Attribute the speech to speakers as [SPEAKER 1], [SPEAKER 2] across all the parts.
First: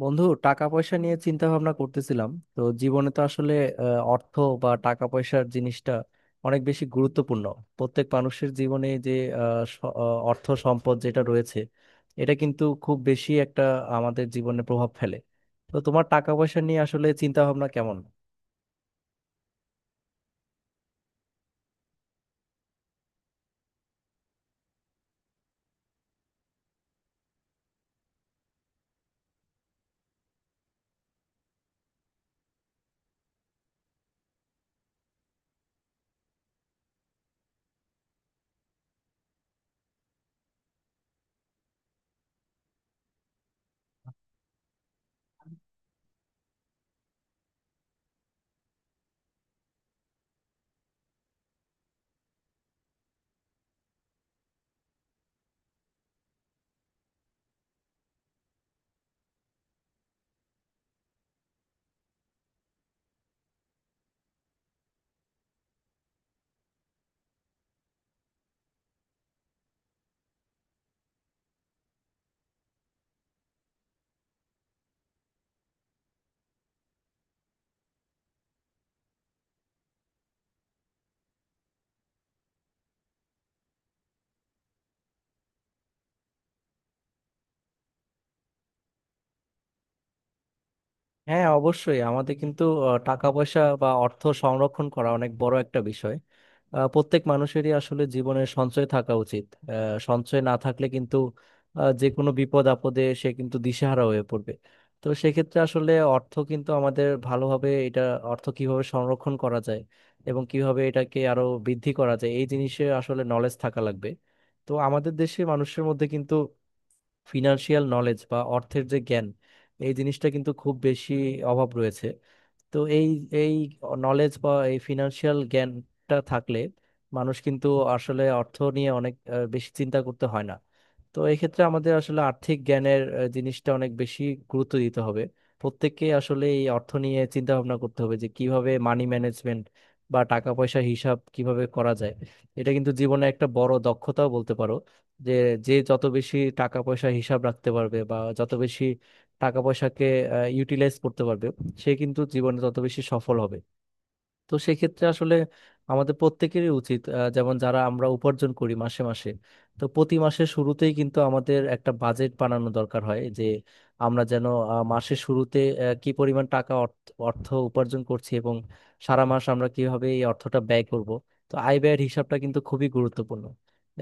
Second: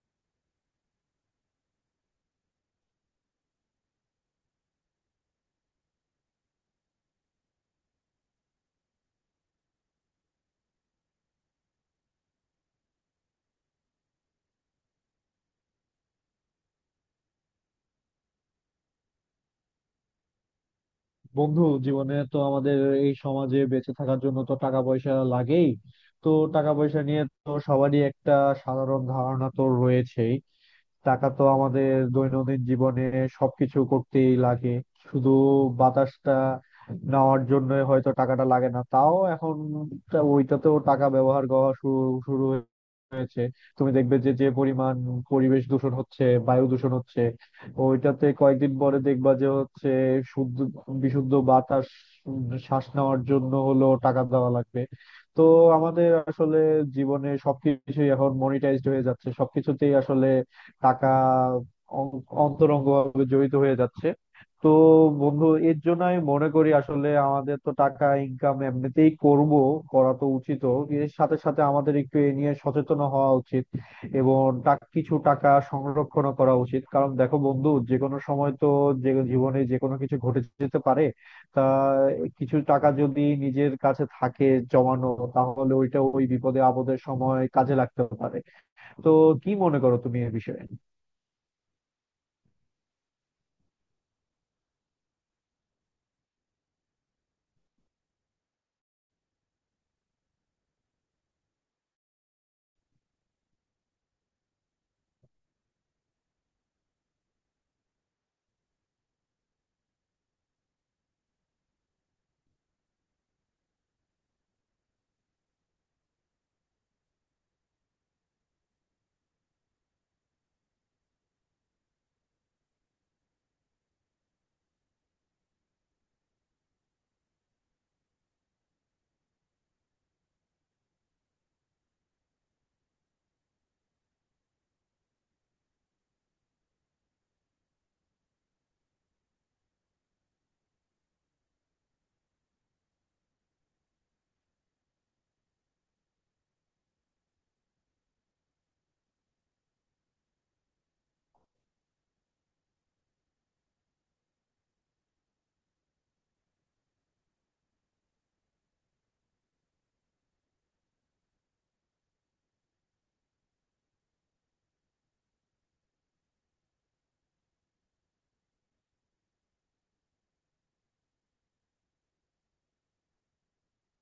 [SPEAKER 1] বন্ধু, টাকা পয়সা নিয়ে চিন্তা ভাবনা করতেছিলাম। তো জীবনে তো আসলে অর্থ বা টাকা পয়সার জিনিসটা অনেক বেশি গুরুত্বপূর্ণ প্রত্যেক মানুষের জীবনে। যে অর্থ সম্পদ যেটা রয়েছে, এটা কিন্তু খুব বেশি একটা আমাদের জীবনে প্রভাব ফেলে। তো তোমার টাকা পয়সা নিয়ে আসলে চিন্তা ভাবনা কেমন?
[SPEAKER 2] বন্ধু, জীবনে তো আমাদের এই সমাজে বেঁচে থাকার জন্য তো টাকা পয়সা লাগেই। তো টাকা পয়সা নিয়ে তো সবারই একটা সাধারণ ধারণা তো রয়েছেই। টাকা তো আমাদের দৈনন্দিন জীবনে সবকিছু করতেই লাগে। শুধু বাতাসটা নেওয়ার জন্য হয়তো টাকাটা লাগে না, তাও এখন তা ওইটাতেও টাকা ব্যবহার করা শুরু শুরু হয়েছে। তুমি দেখবে যে যে পরিমাণ পরিবেশ দূষণ হচ্ছে, বায়ু দূষণ হচ্ছে, ওইটাতে কয়েকদিন পরে দেখবা যে হচ্ছে শুদ্ধ বিশুদ্ধ বাতাস। উম, শ্বাস নেওয়ার জন্য হলো টাকা দেওয়া লাগবে। তো আমাদের আসলে জীবনে সবকিছুই এখন মনিটাইজড হয়ে যাচ্ছে, সবকিছুতেই আসলে টাকা অন্তরঙ্গভাবে জড়িত হয়ে যাচ্ছে। তো বন্ধু, এর জন্য আমি মনে করি আসলে আমাদের তো টাকা ইনকাম এমনিতেই করব, করা তো উচিত। এর সাথে সাথে আমাদের একটু এ নিয়ে সচেতন হওয়া উচিত এবং কিছু টাকা সংরক্ষণ করা উচিত, কারণ দেখো বন্ধু, যে কোনো সময় তো যে জীবনে যে কোনো কিছু ঘটে যেতে পারে। তা কিছু টাকা যদি নিজের কাছে থাকে জমানো, তাহলে ওইটা ওই বিপদে আপদের সময় কাজে লাগতে পারে। তো কি মনে করো তুমি এ বিষয়ে?
[SPEAKER 1] হ্যাঁ, অবশ্যই আমাদের কিন্তু টাকা পয়সা বা অর্থ সংরক্ষণ করা অনেক বড় একটা বিষয়। প্রত্যেক মানুষেরই আসলে জীবনে সঞ্চয় থাকা উচিত। আহ, সঞ্চয় না থাকলে কিন্তু যে কোনো বিপদ আপদে সে কিন্তু দিশেহারা হয়ে পড়বে। তো সেক্ষেত্রে আসলে অর্থ কিন্তু আমাদের ভালোভাবে, এটা অর্থ কিভাবে সংরক্ষণ করা যায় এবং কিভাবে এটাকে আরো বৃদ্ধি করা যায়, এই জিনিসে আসলে নলেজ থাকা লাগবে। তো আমাদের দেশে মানুষের মধ্যে কিন্তু ফিনান্সিয়াল নলেজ বা অর্থের যে জ্ঞান, এই জিনিসটা কিন্তু খুব বেশি অভাব রয়েছে। তো এই এই নলেজ বা এই ফিনান্সিয়াল জ্ঞানটা থাকলে মানুষ কিন্তু আসলে অর্থ নিয়ে অনেক বেশি চিন্তা করতে হয় না। তো এই ক্ষেত্রে আমাদের আসলে আর্থিক জ্ঞানের জিনিসটা অনেক বেশি গুরুত্ব দিতে হবে। প্রত্যেককে আসলে এই অর্থ নিয়ে চিন্তা ভাবনা করতে হবে যে কিভাবে মানি ম্যানেজমেন্ট বা টাকা পয়সা হিসাব কিভাবে করা যায়। এটা কিন্তু জীবনে একটা বড় দক্ষতাও বলতে পারো। যে যে যত বেশি টাকা পয়সা হিসাব রাখতে পারবে বা যত বেশি টাকা পয়সাকে ইউটিলাইজ করতে পারবে, সে কিন্তু জীবনে তত বেশি সফল হবে। তো সেক্ষেত্রে আসলে আমাদের প্রত্যেকেরই উচিত, যেমন যারা আমরা উপার্জন করি মাসে মাসে, তো প্রতি মাসের শুরুতেই কিন্তু আমাদের একটা বাজেট বানানো দরকার হয়। যে আমরা যেন মাসের শুরুতে কি পরিমাণ টাকা অর্থ অর্থ উপার্জন করছি এবং সারা মাস আমরা কিভাবে এই অর্থটা ব্যয় করব। তো আয় ব্যয়ের হিসাবটা কিন্তু খুবই গুরুত্বপূর্ণ।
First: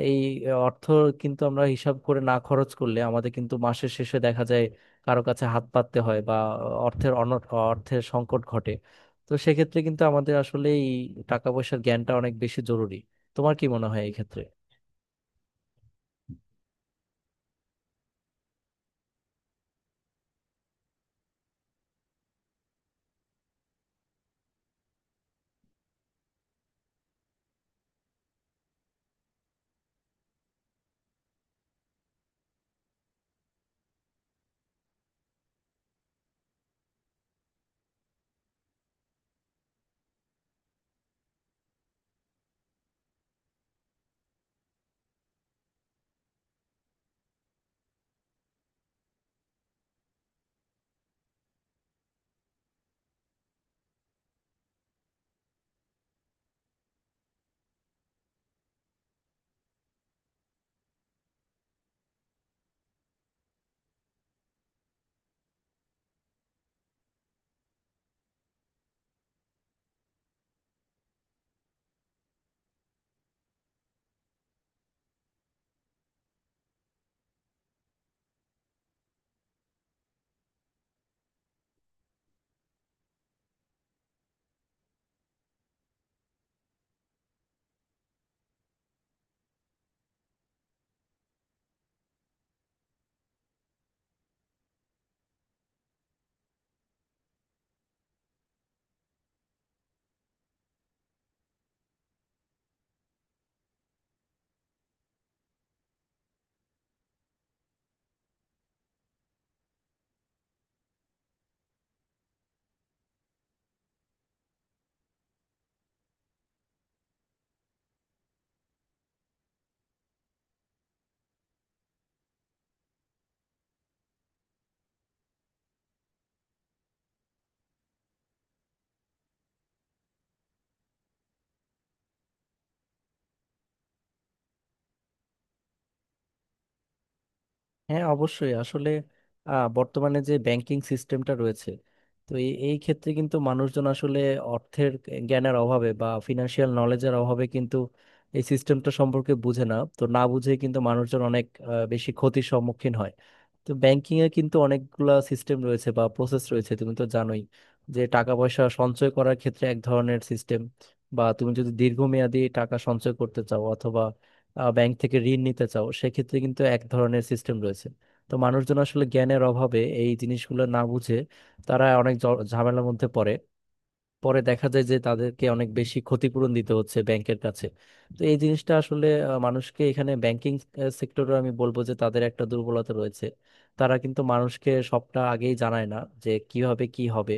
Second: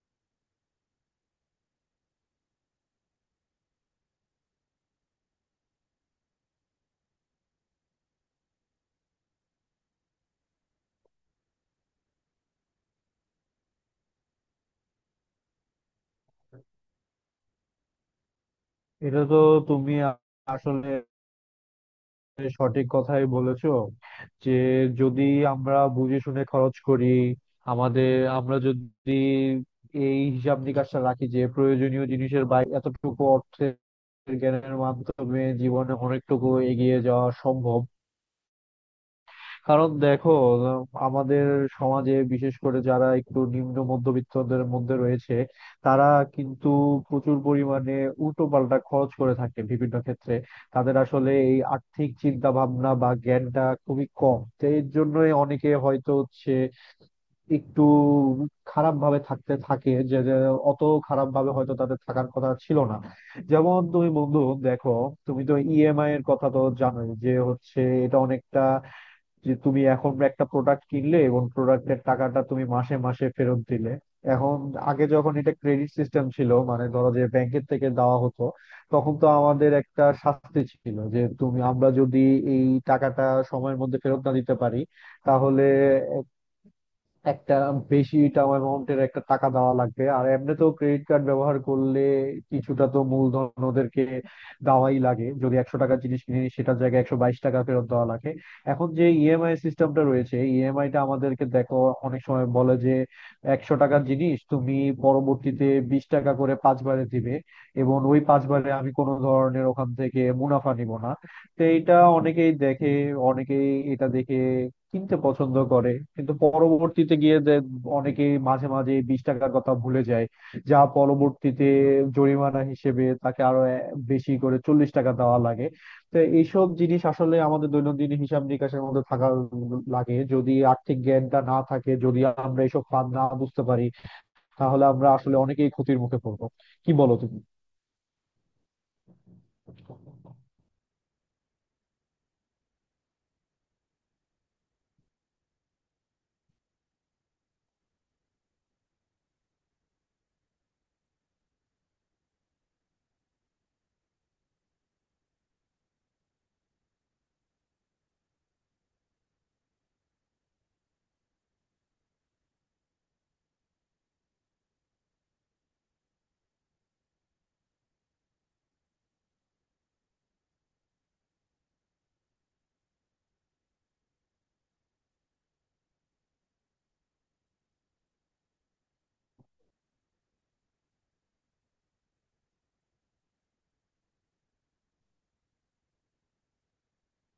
[SPEAKER 1] এই অর্থ কিন্তু আমরা হিসাব করে না খরচ করলে আমাদের কিন্তু মাসের শেষে দেখা যায় কারো কাছে হাত পাততে হয়, বা অর্থের অর্থের সংকট ঘটে। তো সেক্ষেত্রে কিন্তু আমাদের আসলে এই টাকা পয়সার জ্ঞানটা অনেক বেশি জরুরি। তোমার কি মনে হয় এই ক্ষেত্রে?
[SPEAKER 2] এটা তো তুমি আ- আসলে সঠিক কথাই বলেছো, যে যদি আমরা বুঝে শুনে খরচ করি, আমাদের, আমরা যদি এই হিসাব নিকাশটা রাখি যে প্রয়োজনীয় জিনিসের বাইরে এতটুকু অর্থের জ্ঞানের মাধ্যমে জীবনে অনেকটুকু এগিয়ে যাওয়া সম্ভব। কারণ দেখো, আমাদের সমাজে বিশেষ করে যারা একটু নিম্ন মধ্যবিত্তদের মধ্যে রয়েছে, তারা কিন্তু প্রচুর পরিমাণে উল্টো পাল্টা খরচ করে থাকে বিভিন্ন ক্ষেত্রে। তাদের আসলে এই আর্থিক চিন্তা ভাবনা বা জ্ঞানটা খুবই কম, তো এর জন্যই অনেকে হয়তো হচ্ছে একটু খারাপ ভাবে থাকতে থাকে, যে যে অত খারাপ ভাবে হয়তো তাদের থাকার কথা ছিল না। যেমন তুমি বন্ধু দেখো, তুমি তো ইএমআই এর কথা তো জানোই, যে হচ্ছে এটা অনেকটা যে তুমি এখন একটা প্রোডাক্ট কিনলে এবং প্রোডাক্টের টাকাটা তুমি মাসে মাসে ফেরত দিলে। এখন আগে যখন এটা ক্রেডিট সিস্টেম ছিল, মানে ধরো যে ব্যাংকের থেকে দেওয়া হতো, তখন তো আমাদের একটা শাস্তি ছিল যে তুমি আমরা যদি এই টাকাটা সময়ের মধ্যে ফেরত না দিতে পারি, তাহলে একটা বেশি টার্ম অ্যামাউন্টের একটা টাকা দেওয়া লাগবে। আর এমনিতেও ক্রেডিট কার্ড ব্যবহার করলে কিছুটা তো মূলধন ওদেরকে দেওয়াই লাগে, যদি 100 টাকার জিনিস কিনি সেটার জায়গায় 122 টাকা ফেরত দেওয়া লাগে। এখন যে ইএমআই সিস্টেমটা রয়েছে, ইএমআই টা আমাদেরকে দেখো অনেক সময় বলে যে 100 টাকার জিনিস তুমি পরবর্তীতে 20 টাকা করে পাঁচবারে দিবে, এবং ওই পাঁচবারে আমি কোনো ধরনের ওখান থেকে মুনাফা নিব না। তো এটা অনেকেই দেখে, অনেকেই এটা দেখে কিনতে পছন্দ করে। কিন্তু পরবর্তীতে গিয়ে যে অনেকে মাঝে মাঝে 20 টাকার কথা ভুলে যায়, যা পরবর্তীতে জরিমানা হিসেবে তাকে আরো বেশি করে 40 টাকা দেওয়া লাগে। তো এইসব জিনিস আসলে আমাদের দৈনন্দিন হিসাব নিকাশের মধ্যে থাকা লাগে, যদি আর্থিক জ্ঞানটা না থাকে, যদি আমরা এইসব ফাঁদ না বুঝতে পারি, তাহলে আমরা আসলে অনেকেই ক্ষতির মুখে পড়বো। কি বলো তুমি?
[SPEAKER 1] হ্যাঁ, অবশ্যই আসলে বর্তমানে যে ব্যাংকিং সিস্টেমটা রয়েছে, তো এই এই ক্ষেত্রে কিন্তু মানুষজন আসলে অর্থের জ্ঞানের অভাবে বা ফিনান্সিয়াল নলেজের অভাবে কিন্তু এই সিস্টেমটা সম্পর্কে বুঝে না। তো না বুঝে কিন্তু মানুষজন অনেক বেশি ক্ষতির সম্মুখীন হয়। তো ব্যাংকিং এ কিন্তু অনেকগুলা সিস্টেম রয়েছে বা প্রসেস রয়েছে, তুমি তো জানোই। যে টাকা পয়সা সঞ্চয় করার ক্ষেত্রে এক ধরনের সিস্টেম, বা তুমি যদি দীর্ঘমেয়াদী টাকা সঞ্চয় করতে চাও অথবা ব্যাংক থেকে ঋণ নিতে চাও সেক্ষেত্রে কিন্তু এক ধরনের সিস্টেম রয়েছে। তো মানুষজন আসলে জ্ঞানের অভাবে এই জিনিসগুলো না বুঝে তারা অনেক ঝামেলার মধ্যে পড়ে। পরে দেখা যায় যে তাদেরকে অনেক বেশি ক্ষতিপূরণ দিতে হচ্ছে ব্যাংকের কাছে। তো এই জিনিসটা আসলে মানুষকে, এখানে ব্যাংকিং সেক্টরে আমি বলবো যে তাদের একটা দুর্বলতা রয়েছে। তারা কিন্তু মানুষকে সবটা আগেই জানায় না যে কিভাবে কি হবে।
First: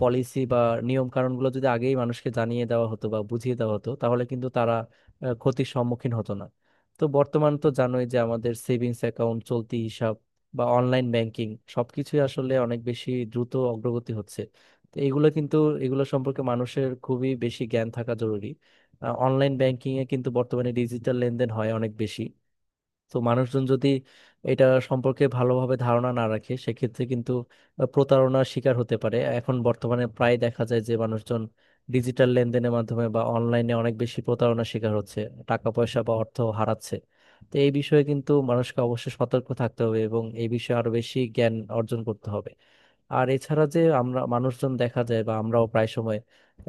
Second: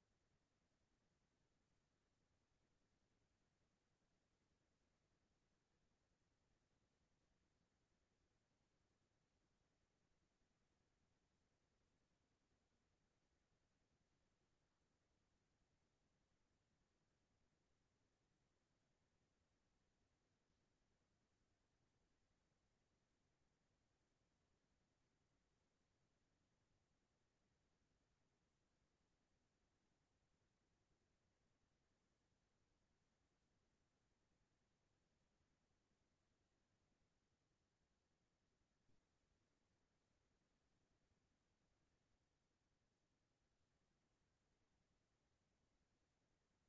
[SPEAKER 1] পলিসি বা নিয়ম কানুনগুলো যদি আগেই মানুষকে জানিয়ে দেওয়া হতো বা বুঝিয়ে দেওয়া হতো তাহলে কিন্তু তারা ক্ষতির সম্মুখীন হতো না। তো বর্তমান তো জানোই যে আমাদের সেভিংস অ্যাকাউন্ট, চলতি হিসাব বা অনলাইন ব্যাংকিং, সবকিছুই আসলে অনেক বেশি দ্রুত অগ্রগতি হচ্ছে। তো এগুলো সম্পর্কে মানুষের খুবই বেশি জ্ঞান থাকা জরুরি। অনলাইন ব্যাংকিং এ কিন্তু বর্তমানে ডিজিটাল লেনদেন হয় অনেক বেশি। তো মানুষজন যদি এটা সম্পর্কে ভালোভাবে ধারণা না রাখে সেক্ষেত্রে কিন্তু প্রতারণার শিকার হতে পারে। এখন বর্তমানে প্রায় দেখা যায় যে মানুষজন ডিজিটাল লেনদেনের মাধ্যমে বা অনলাইনে অনেক বেশি প্রতারণার শিকার হচ্ছে, টাকা পয়সা বা অর্থ হারাচ্ছে। তো এই বিষয়ে কিন্তু মানুষকে অবশ্যই সতর্ক থাকতে হবে এবং এই বিষয়ে আরো বেশি জ্ঞান অর্জন করতে হবে। আর এছাড়া, যে আমরা মানুষজন দেখা যায় বা আমরাও প্রায় সময়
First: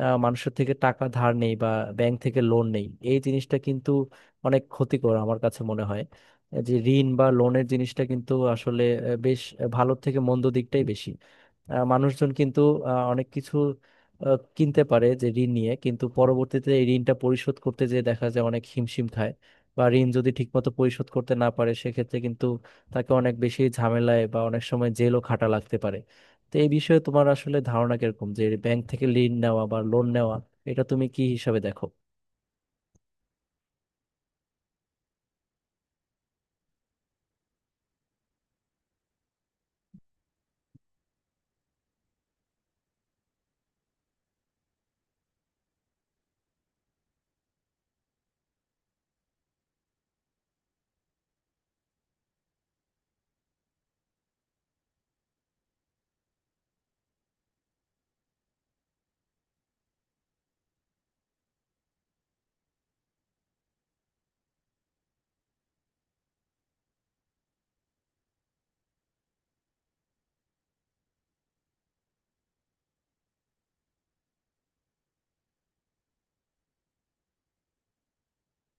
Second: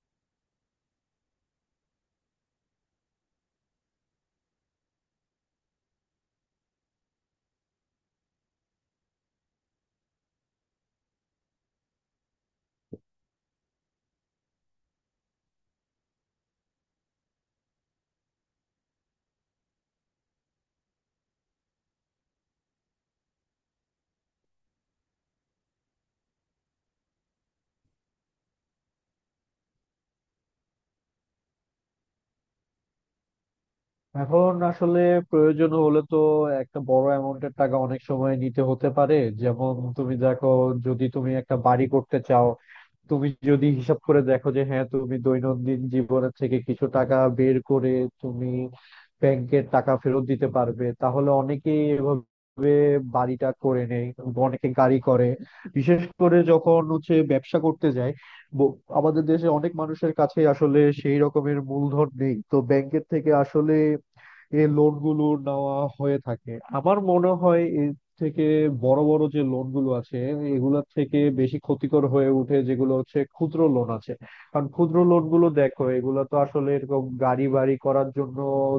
[SPEAKER 1] মানুষের থেকে টাকা ধার নেই বা ব্যাংক থেকে লোন নেই, এই জিনিসটা কিন্তু অনেক ক্ষতিকর আমার কাছে মনে হয়। যে ঋণ বা লোনের জিনিসটা কিন্তু আসলে বেশ ভালোর থেকে মন্দ দিকটাই বেশি। মানুষজন কিন্তু অনেক কিছু কিনতে পারে যে ঋণ নিয়ে, কিন্তু পরবর্তীতে এই ঋণটা পরিশোধ করতে যেয়ে দেখা যায় অনেক হিমশিম খায়। বা ঋণ যদি ঠিকমতো পরিশোধ করতে না পারে সেক্ষেত্রে কিন্তু তাকে অনেক বেশি ঝামেলায় বা অনেক সময় জেলও খাটা লাগতে পারে। তো এই বিষয়ে তোমার আসলে ধারণা কিরকম যে ব্যাংক থেকে ঋণ নেওয়া বা লোন নেওয়া, এটা তুমি কি হিসাবে দেখো?
[SPEAKER 2] এখন আসলে প্রয়োজন হলে তো একটা বড় অ্যামাউন্টের টাকা অনেক সময় নিতে হতে পারে। যেমন তুমি দেখো, যদি তুমি একটা বাড়ি করতে চাও, তুমি যদি হিসাব করে দেখো যে হ্যাঁ তুমি দৈনন্দিন জীবনের থেকে কিছু টাকা বের করে তুমি ব্যাংকের টাকা ফেরত দিতে পারবে, তাহলে অনেকেই এভাবে বাড়িটা করে নেয়। অনেকে গাড়ি করে, বিশেষ করে যখন হচ্ছে ব্যবসা করতে যায়। আমাদের দেশে অনেক মানুষের কাছে আসলে সেই রকমের মূলধন নেই, তো ব্যাংকের থেকে আসলে এই লোন গুলো নেওয়া হয়ে থাকে। আমার মনে হয় এর থেকে বড় বড় যে লোন গুলো আছে, এগুলোর থেকে বেশি ক্ষতিকর হয়ে উঠে যেগুলো হচ্ছে ক্ষুদ্র লোন আছে। কারণ ক্ষুদ্র লোন গুলো দেখো, এগুলো তো আসলে এরকম গাড়ি বাড়ি করার জন্য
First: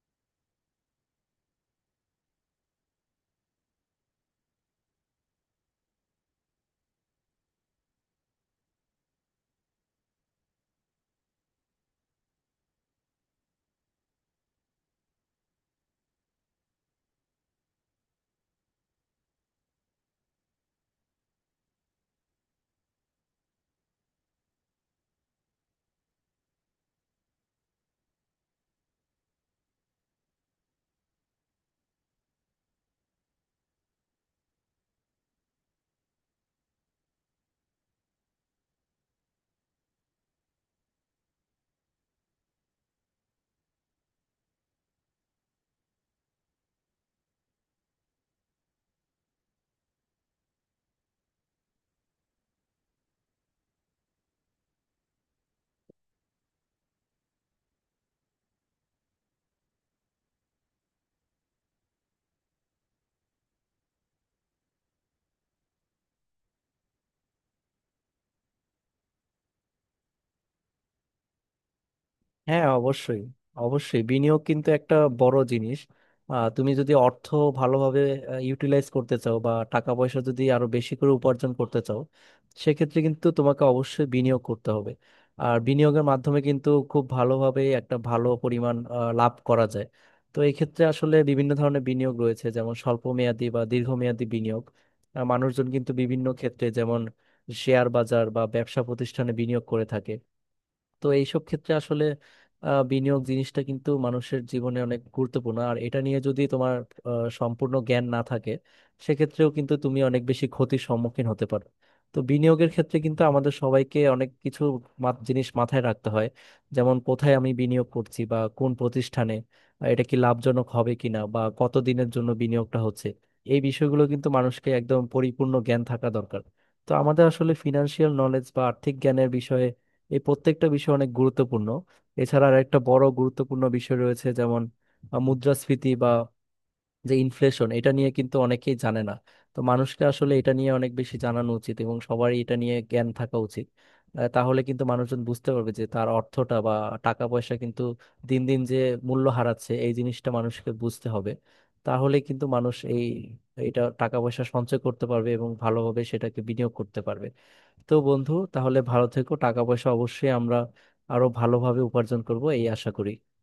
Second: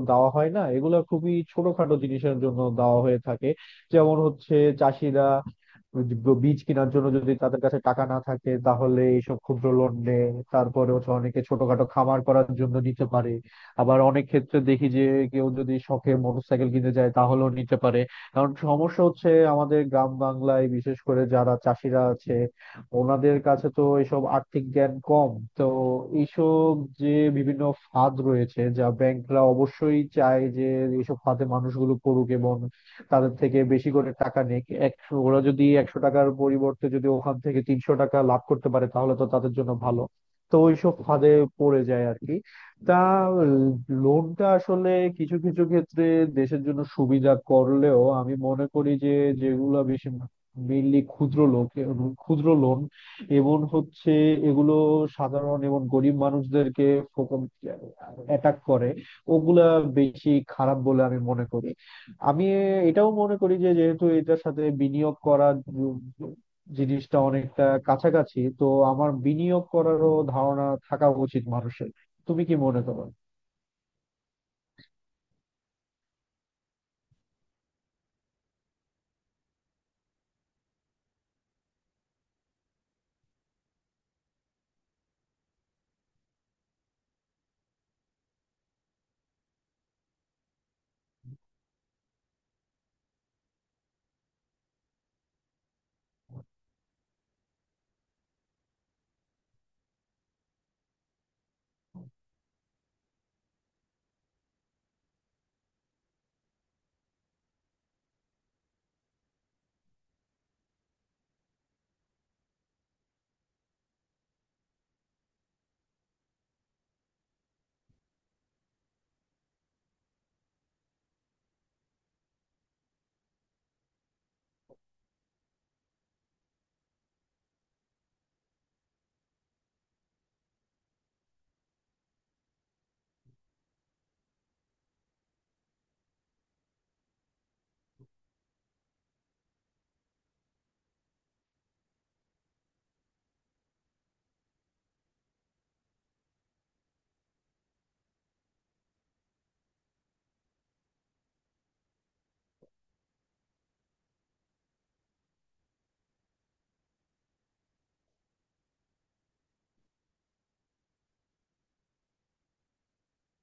[SPEAKER 2] দেওয়া হয় না, এগুলো খুবই ছোটখাটো জিনিসের জন্য দেওয়া হয়ে থাকে। যেমন হচ্ছে চাষিরা বীজ কেনার জন্য যদি তাদের কাছে টাকা না থাকে তাহলে এইসব ক্ষুদ্র লোন নেয়। তারপরে হচ্ছে অনেকে ছোটখাটো খামার করার জন্য নিতে পারে। আবার অনেক ক্ষেত্রে দেখি যে কেউ যদি শখে মোটরসাইকেল কিনতে চায় তাহলেও নিতে পারে। কারণ সমস্যা হচ্ছে আমাদের গ্রাম বাংলায় বিশেষ করে যারা চাষিরা আছে, ওনাদের কাছে তো এইসব আর্থিক জ্ঞান কম। তো এইসব যে বিভিন্ন ফাঁদ রয়েছে, যা ব্যাংকরা অবশ্যই চায় যে এইসব ফাঁদে মানুষগুলো পড়ুক এবং তাদের থেকে বেশি করে টাকা নিক। ওরা যদি 100 টাকার পরিবর্তে যদি ওখান থেকে 300 টাকা লাভ করতে পারে তাহলে তো তাদের জন্য ভালো। তো ওইসব ফাঁদে পড়ে যায় আর কি। তা লোনটা আসলে কিছু কিছু ক্ষেত্রে দেশের জন্য সুবিধা করলেও আমি মনে করি যে যেগুলো বেশি মেইনলি ক্ষুদ্র লোন এবং হচ্ছে এগুলো সাধারণ এবং গরিব মানুষদেরকে অ্যাটাক করে, ওগুলা বেশি খারাপ বলে আমি মনে করি। আমি এটাও মনে করি যে যেহেতু এটার সাথে বিনিয়োগ করার জিনিসটা অনেকটা কাছাকাছি, তো আমার বিনিয়োগ করারও ধারণা থাকা উচিত মানুষের। তুমি কি
[SPEAKER 1] হ্যাঁ,
[SPEAKER 2] মনে করো?
[SPEAKER 1] অবশ্যই। অবশ্যই বিনিয়োগ কিন্তু একটা বড় জিনিস। তুমি যদি অর্থ ভালোভাবে ইউটিলাইজ করতে চাও বা টাকা পয়সা যদি আরো বেশি করে উপার্জন করতে চাও সেক্ষেত্রে কিন্তু তোমাকে অবশ্যই বিনিয়োগ করতে হবে। আর বিনিয়োগের মাধ্যমে কিন্তু খুব ভালোভাবে একটা ভালো পরিমাণ লাভ করা যায়। তো এই ক্ষেত্রে আসলে বিভিন্ন ধরনের বিনিয়োগ রয়েছে, যেমন স্বল্প মেয়াদী বা দীর্ঘমেয়াদী বিনিয়োগ। মানুষজন কিন্তু বিভিন্ন ক্ষেত্রে, যেমন শেয়ার বাজার বা ব্যবসা প্রতিষ্ঠানে বিনিয়োগ করে থাকে। তো এইসব ক্ষেত্রে আসলে বিনিয়োগ জিনিসটা কিন্তু মানুষের জীবনে অনেক গুরুত্বপূর্ণ। আর এটা নিয়ে যদি তোমার সম্পূর্ণ জ্ঞান না থাকে সেক্ষেত্রেও কিন্তু তুমি অনেক বেশি ক্ষতির সম্মুখীন হতে পারো। তো বিনিয়োগের ক্ষেত্রে কিন্তু আমাদের সবাইকে অনেক কিছু জিনিস মাথায় রাখতে হয়। যেমন কোথায় আমি বিনিয়োগ করছি বা কোন প্রতিষ্ঠানে, এটা কি লাভজনক হবে কিনা বা কত দিনের জন্য বিনিয়োগটা হচ্ছে, এই বিষয়গুলো কিন্তু মানুষকে একদম পরিপূর্ণ জ্ঞান থাকা দরকার। তো আমাদের আসলে ফিনান্সিয়াল নলেজ বা আর্থিক জ্ঞানের বিষয়ে এই প্রত্যেকটা বিষয় অনেক গুরুত্বপূর্ণ। এছাড়া আর একটা বড় গুরুত্বপূর্ণ বিষয় রয়েছে, যেমন মুদ্রাস্ফীতি বা যে ইনফ্লেশন, এটা নিয়ে কিন্তু অনেকেই জানে না। তো মানুষকে আসলে এটা নিয়ে অনেক বেশি জানানো উচিত এবং সবারই এটা নিয়ে জ্ঞান থাকা উচিত। তাহলে কিন্তু মানুষজন বুঝতে পারবে যে তার অর্থটা বা টাকা পয়সা কিন্তু দিন দিন যে মূল্য হারাচ্ছে, এই জিনিসটা মানুষকে বুঝতে হবে। তাহলে কিন্তু মানুষ এই টাকা পয়সা সঞ্চয় করতে পারবে এবং ভালোভাবে সেটাকে বিনিয়োগ করতে পারবে। তো বন্ধু, তাহলে ভালো থেকো। টাকা পয়সা অবশ্যই আমরা আরো ভালোভাবে উপার্জন করব এই আশা করি।